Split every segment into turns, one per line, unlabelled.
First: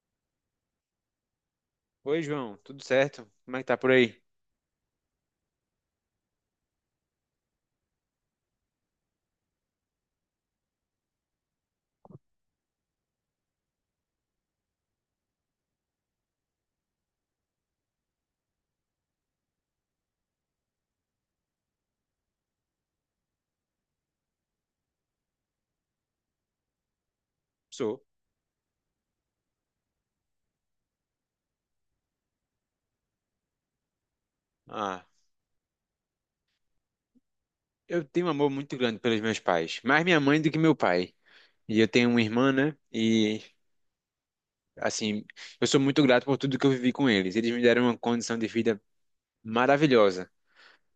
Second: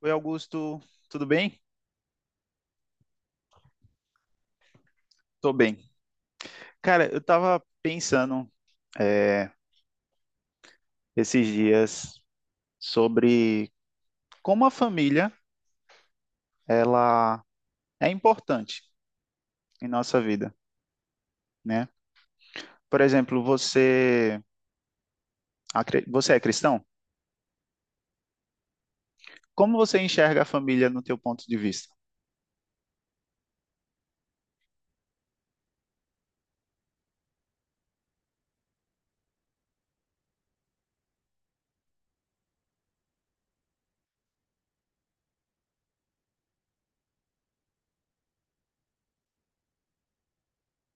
Oi, Augusto, tudo bem?
Oi, João, tudo certo? Como é que tá por aí?
Tô bem. Cara, eu tava pensando é, esses dias sobre como a família ela é importante em nossa vida, né? Por exemplo, você, você é cristão?
Sou.
Como você enxerga a família no teu ponto de vista?
Ah, eu tenho um amor muito grande pelos meus pais, mais minha mãe do que meu pai. E eu tenho uma irmã, né? Assim, eu sou muito grato por tudo que eu vivi com eles. Eles me deram uma condição de vida maravilhosa.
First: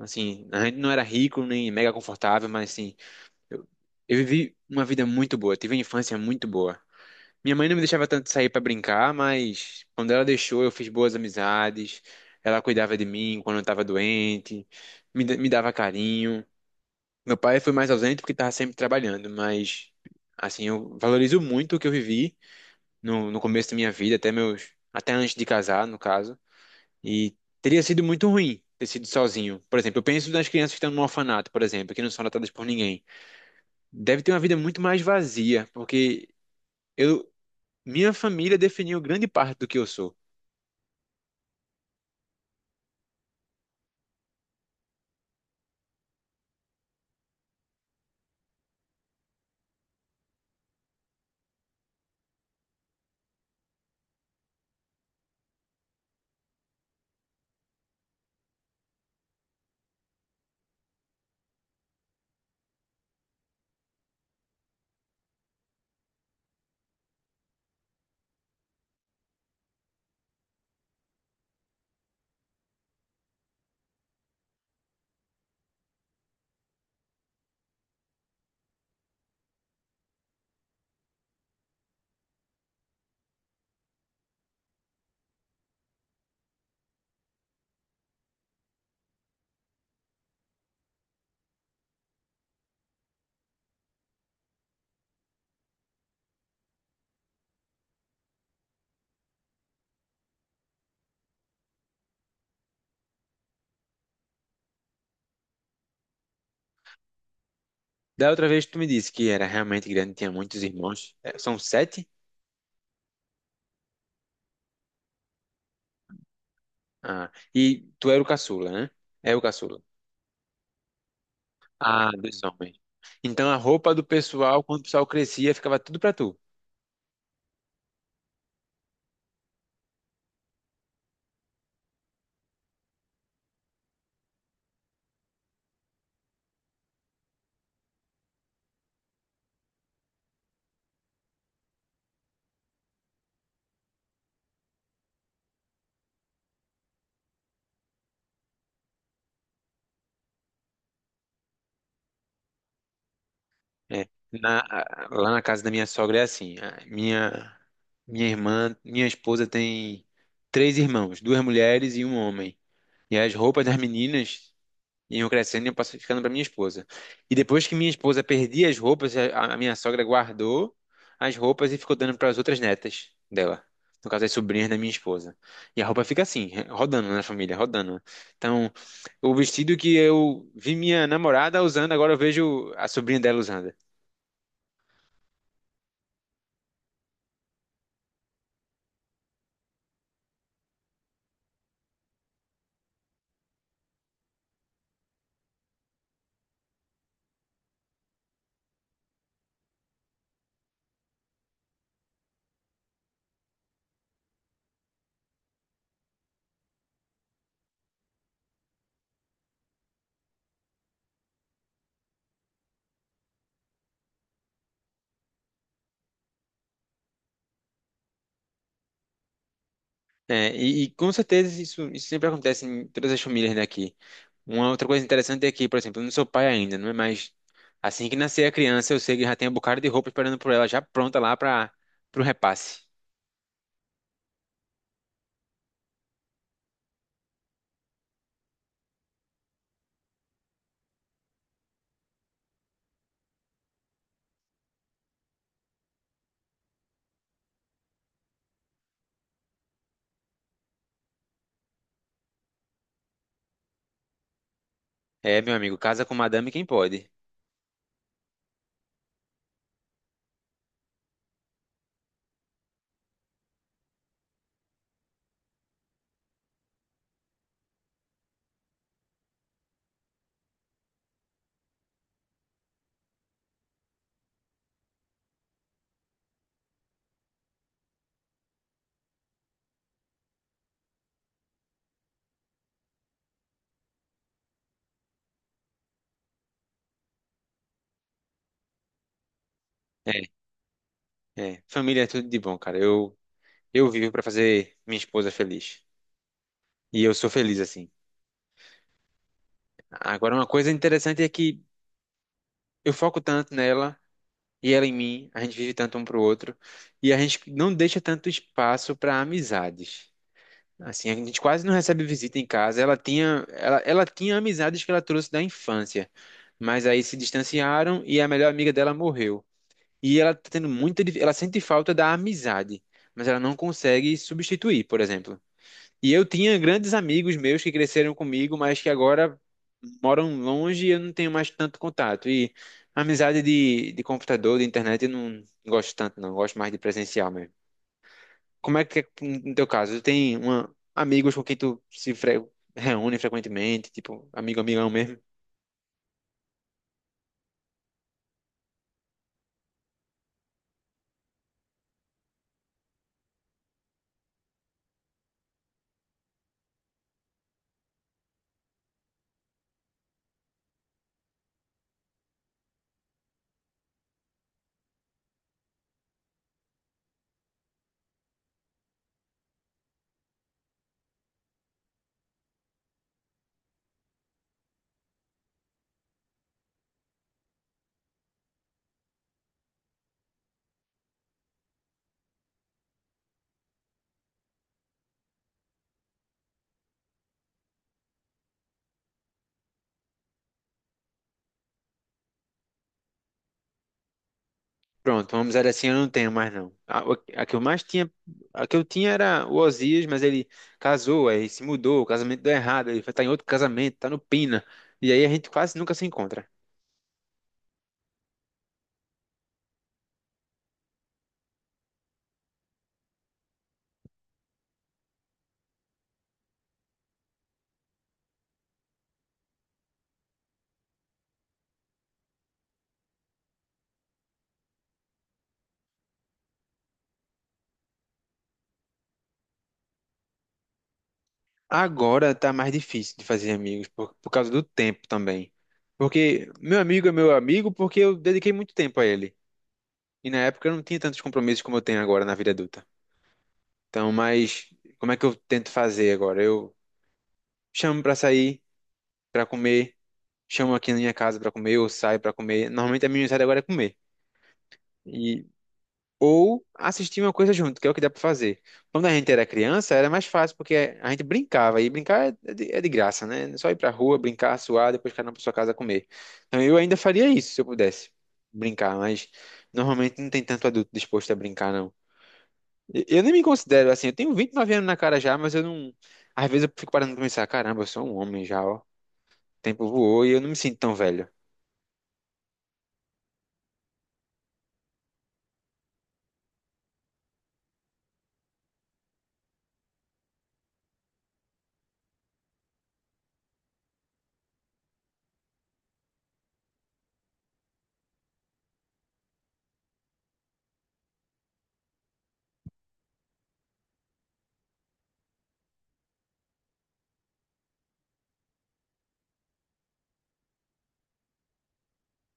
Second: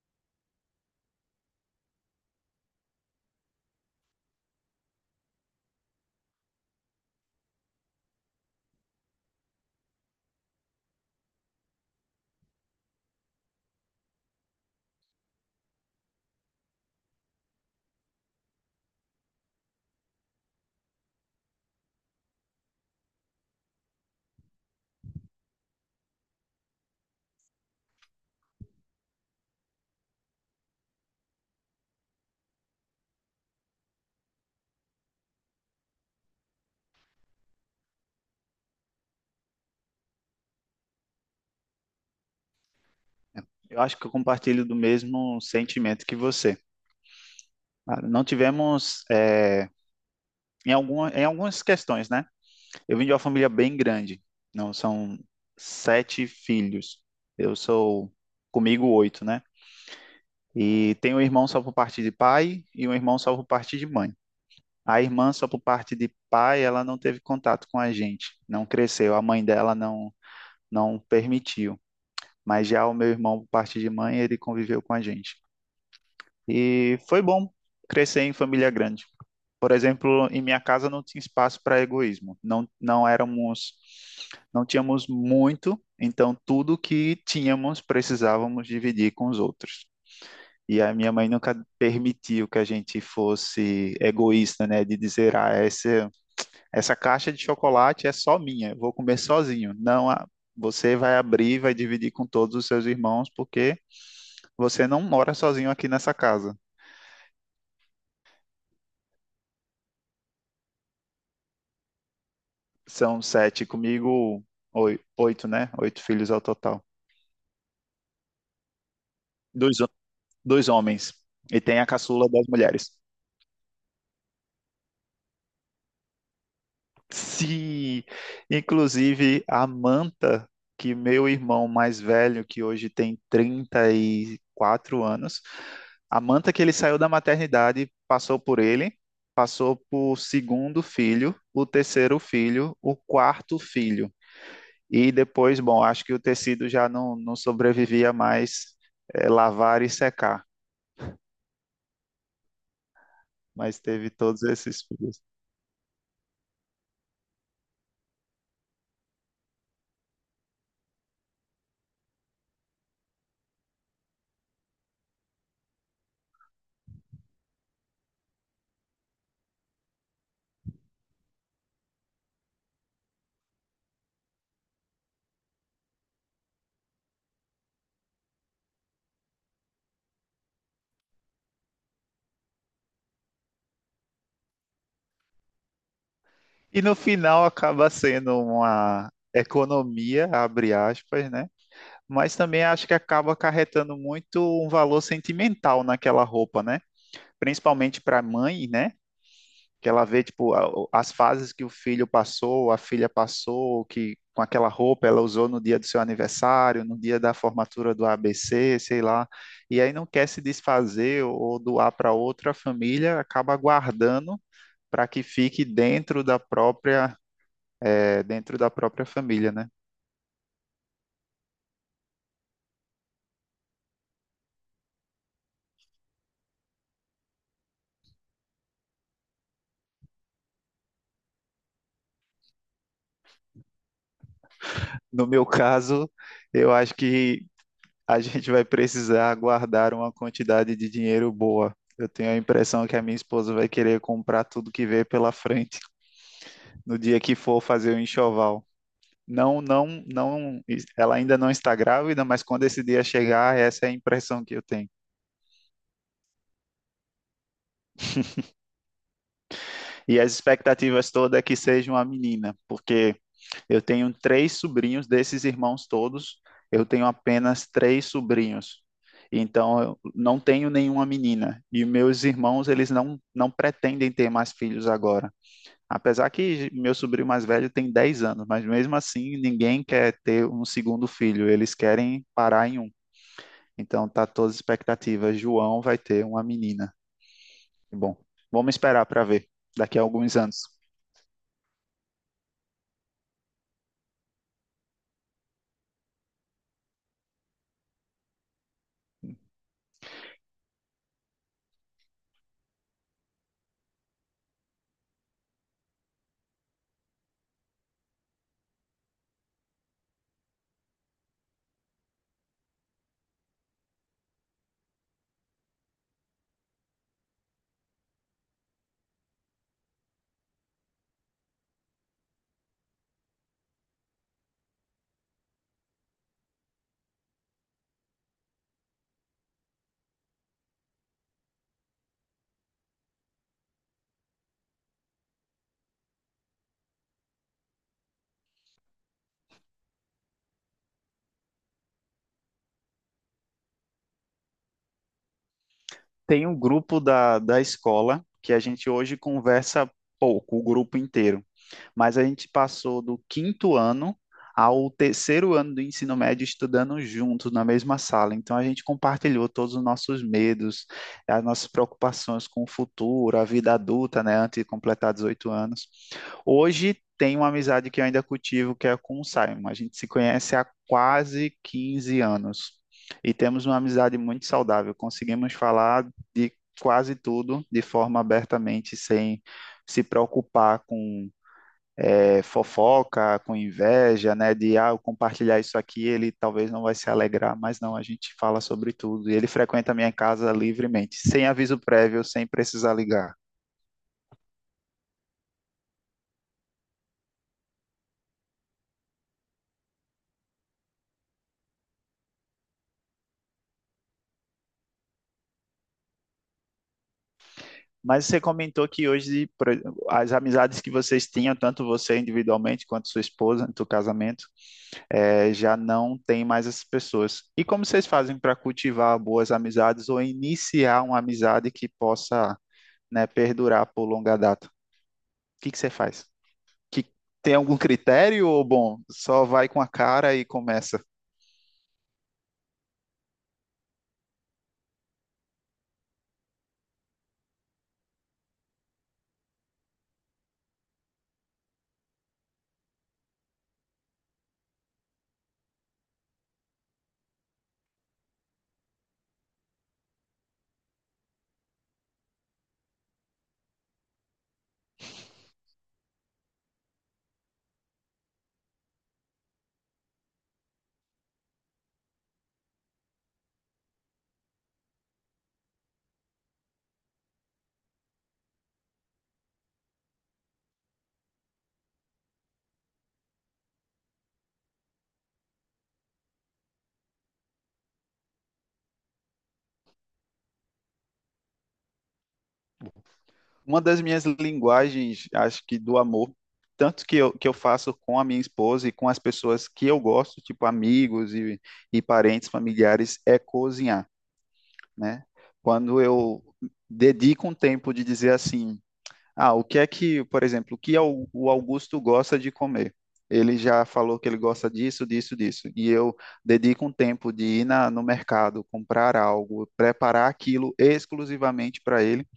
Assim, a gente não era rico nem mega confortável, mas, assim, eu, eu vivi uma vida muito boa, tive uma infância muito boa. Minha mãe não me deixava tanto sair pra brincar, mas quando ela deixou, eu fiz boas amizades. Ela cuidava de mim quando eu tava doente, me dava carinho. Meu pai foi mais ausente porque tava sempre trabalhando, mas assim, eu valorizo muito o que eu vivi no começo da minha vida, até meus, até antes de casar, no caso. E teria sido muito ruim ter sido sozinho. Por exemplo, eu penso nas crianças que estão no orfanato, por exemplo, que não são tratadas por ninguém. Deve ter uma vida muito mais vazia, porque eu minha família definiu grande parte do que eu sou.
Eu acho que eu compartilho do mesmo sentimento que você. Ah, não tivemos, em alguma, em algumas questões, né? Eu vim de uma família bem grande. Não, são sete filhos. Eu sou comigo oito, né? E tenho um irmão só por parte de pai e um irmão só por parte de mãe. A irmã só por parte de pai, ela não teve contato com a gente, não cresceu. A mãe dela não permitiu. Mas já o meu irmão por parte de mãe, ele conviveu com a gente. E foi bom crescer em família grande. Por exemplo, em minha casa não tinha espaço para egoísmo. Não, não éramos, não tínhamos muito, então tudo que tínhamos precisávamos dividir com os outros. E a minha mãe nunca permitiu que a gente fosse egoísta, né? De dizer, ah, essa caixa de chocolate é só minha, eu vou comer sozinho. Não, você vai abrir, vai dividir com todos os seus irmãos, porque você não mora sozinho aqui nessa casa.
Da outra vez tu me disse que era realmente grande, tinha muitos irmãos. É, são sete?
São sete comigo, oito, né? Oito filhos ao total.
Ah, e tu era o caçula, né? É o
Dois,
caçula.
dois homens. E tem a
Ah,
caçula
dois
das
homens.
mulheres.
Então a roupa do pessoal, quando o pessoal crescia, ficava tudo pra tu.
Se, inclusive, a Manta, que meu irmão mais velho, que hoje tem 34 anos, a Manta que ele saiu da maternidade, passou por ele, passou por segundo filho, o terceiro filho, o quarto filho. E depois, bom, acho que o tecido já não sobrevivia mais lavar e secar, mas
É.
teve todos esses fios.
Lá na casa da minha sogra é assim. A minha irmã, minha esposa tem três irmãos, duas mulheres e um homem. E as roupas das meninas iam crescendo e iam ficando para minha esposa. E depois que minha esposa perdia as roupas, a minha sogra guardou as roupas e ficou dando para as outras netas dela. No caso, as sobrinhas da minha esposa. E a roupa fica assim, rodando na família, rodando. Então, o vestido que eu vi minha namorada usando, agora eu vejo a sobrinha dela usando.
E no final acaba sendo uma economia, abre aspas, né? Mas também acho que acaba acarretando muito um valor sentimental naquela roupa, né? Principalmente para a mãe, né? Que ela vê tipo as fases que o filho passou, a filha passou, que com aquela roupa ela usou no dia do seu aniversário, no dia da formatura do ABC, sei lá, e aí não quer se desfazer ou doar para outra família, acaba guardando para que fique dentro da própria dentro da própria família, né?
É, e com certeza isso sempre acontece em todas as famílias daqui. Uma outra coisa interessante é que, por exemplo, eu não sou pai ainda, não é? Mas assim que nascer a criança, eu sei que já tem um bocado de roupa esperando por ela, já pronta lá para o repasse.
No meu caso, eu acho que a gente vai precisar guardar uma quantidade de dinheiro boa. Eu tenho a impressão que a minha esposa vai querer comprar tudo que vê pela frente no dia que for fazer o enxoval. Não, não, não, ela ainda não está grávida, mas quando esse dia chegar, essa é a impressão que eu tenho.
É, meu amigo, casa com madame quem pode.
E as expectativas todas é que seja uma menina, porque eu tenho três sobrinhos desses irmãos todos, eu tenho apenas três sobrinhos. Então, eu não tenho nenhuma menina. E meus irmãos, eles não pretendem ter mais filhos agora. Apesar que meu sobrinho mais velho tem 10 anos, mas mesmo assim, ninguém quer ter um segundo filho. Eles querem parar em um. Então, tá todas as expectativas. João vai ter uma menina. Bom, vamos esperar para ver daqui a
É,
alguns anos.
é. Família é tudo de bom, cara. Eu vivo para fazer minha esposa feliz. E eu sou feliz assim. Agora, uma coisa interessante é que eu foco tanto nela e ela em mim, a gente vive tanto um pro outro, e a gente não deixa tanto espaço para amizades. Assim, a gente quase não recebe visita em casa. Ela tinha amizades que ela trouxe da infância, mas aí se distanciaram e a melhor amiga dela morreu. E ela tá tendo ela sente falta da amizade, mas ela não consegue substituir, por exemplo. E eu tinha grandes amigos meus que cresceram comigo, mas que agora moram longe e eu não tenho mais tanto contato. E amizade de computador, de internet, eu não gosto tanto, não. Eu gosto mais de presencial mesmo. Como é que é no teu caso? Tu tem uma, amigos com quem tu se fre- reúne frequentemente, tipo, amigo, amigão mesmo?
Tem um grupo da escola que a gente hoje conversa pouco, o grupo inteiro, mas a gente passou do quinto ano ao terceiro ano do ensino médio estudando juntos na mesma sala. Então a gente compartilhou todos os nossos medos, as nossas preocupações com o futuro, a vida adulta, né, antes de completar 18 anos. Hoje tem uma amizade que eu ainda cultivo, que é com o Simon. A gente se conhece há quase 15 anos e temos uma amizade muito saudável. Conseguimos falar de quase tudo de forma abertamente, sem se preocupar com fofoca, com inveja, né? De ah, eu compartilhar isso aqui, ele talvez não vai se alegrar, mas não, a gente fala sobre tudo. E ele frequenta a minha casa livremente, sem aviso prévio, sem precisar ligar.
Pronto, vamos dizer assim, eu não tenho mais não. A, o- a que eu mais tinha, A que eu tinha era o Osias, mas ele casou, aí se mudou, o casamento deu errado, ele foi tá em outro casamento, tá no Pina. E aí a gente quase nunca se encontra.
Mas você comentou que hoje por exemplo, as amizades que vocês tinham, tanto você individualmente quanto sua esposa, no seu casamento, já não tem mais essas pessoas. E como vocês fazem para cultivar boas amizades ou iniciar uma amizade que possa, né, perdurar por longa data? O que que você faz? Que tem algum critério ou bom, só vai com a cara e começa?
Agora tá mais difícil de fazer amigos, por causa do tempo também. Porque meu amigo é meu amigo porque eu dediquei muito tempo a ele. E na época eu não tinha tantos compromissos como eu tenho agora na vida adulta. Então, mas como é que eu tento fazer agora? Eu chamo pra sair, pra comer, chamo aqui na minha casa pra comer, ou saio pra comer. Normalmente a minha saída agora é comer. E ou assistir uma coisa junto, que é o que dá pra fazer. Quando a gente era criança, era mais fácil porque a gente brincava e brincar é é de graça, né? É só ir pra rua, brincar, suar, depois cada um pra sua casa comer. Então, eu ainda faria isso se eu pudesse brincar, mas normalmente não tem tanto adulto disposto a brincar, não. Eu nem me considero assim. Eu tenho 29 anos na cara já, mas eu não. Às vezes eu fico parando pra pensar: caramba, eu sou um homem já, ó. O tempo voou e eu não me sinto tão velho.
Uma das minhas linguagens, acho que do amor, tanto que que eu faço com a minha esposa e com as pessoas que eu gosto, tipo amigos e parentes, familiares, é cozinhar, né? Quando eu dedico um tempo de dizer assim, ah, o que é que, por exemplo, o que o Augusto gosta de comer? Ele já falou que ele gosta disso, disso, disso. E eu dedico um tempo de ir no mercado, comprar algo, preparar aquilo exclusivamente para ele.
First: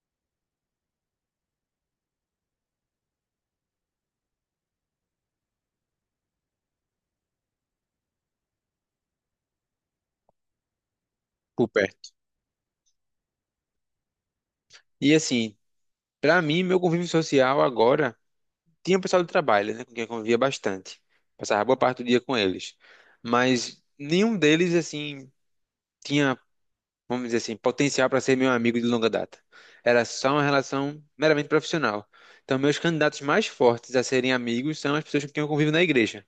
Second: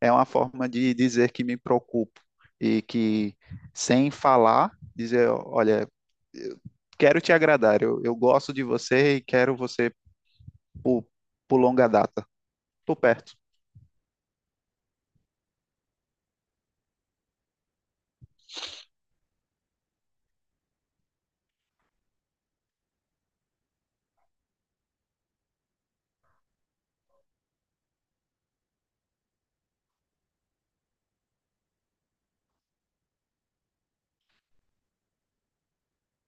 É uma forma de dizer que me preocupo e que, sem falar, dizer: olha, quero te agradar, eu gosto de você e quero você por, por
Por
longa
perto.
data. Estou perto.
E assim, pra mim, meu convívio social agora. Tinha o pessoal do trabalho, né? Com quem eu convivia bastante. Passava boa parte do dia com eles. Mas nenhum deles, assim, tinha, vamos dizer assim, potencial para ser meu amigo de longa data. Era só uma relação meramente profissional. Então, meus candidatos mais fortes a serem amigos são as pessoas com quem eu convivo na igreja.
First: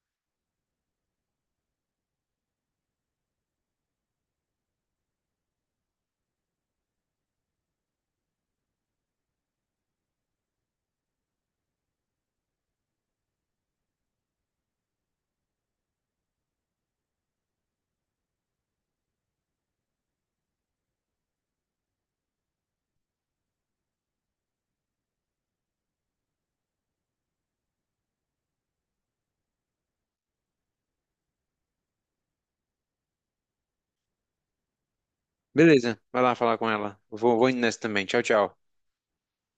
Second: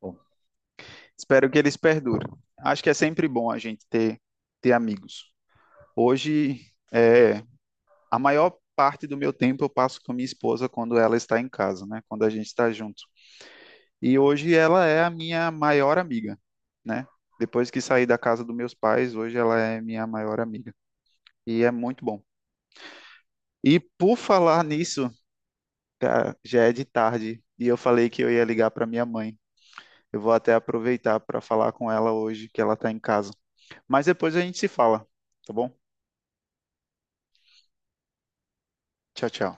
Bom, espero que eles perdurem. Acho que é sempre bom a gente ter, ter amigos. Hoje, a maior parte do meu tempo eu passo com a minha esposa quando ela está em casa, né? Quando a gente está junto. E hoje ela é a minha maior amiga, né? Depois que saí da casa dos meus pais, hoje ela é minha maior amiga. E é muito bom. E por falar nisso, cara, já é de tarde e eu falei que eu ia ligar para minha mãe. Eu vou até aproveitar para falar com ela hoje que ela está em casa. Mas depois a gente se fala, tá bom?
Beleza, vai lá falar com ela. Eu vou, indo nessa também. Tchau, tchau.
Tchau, tchau.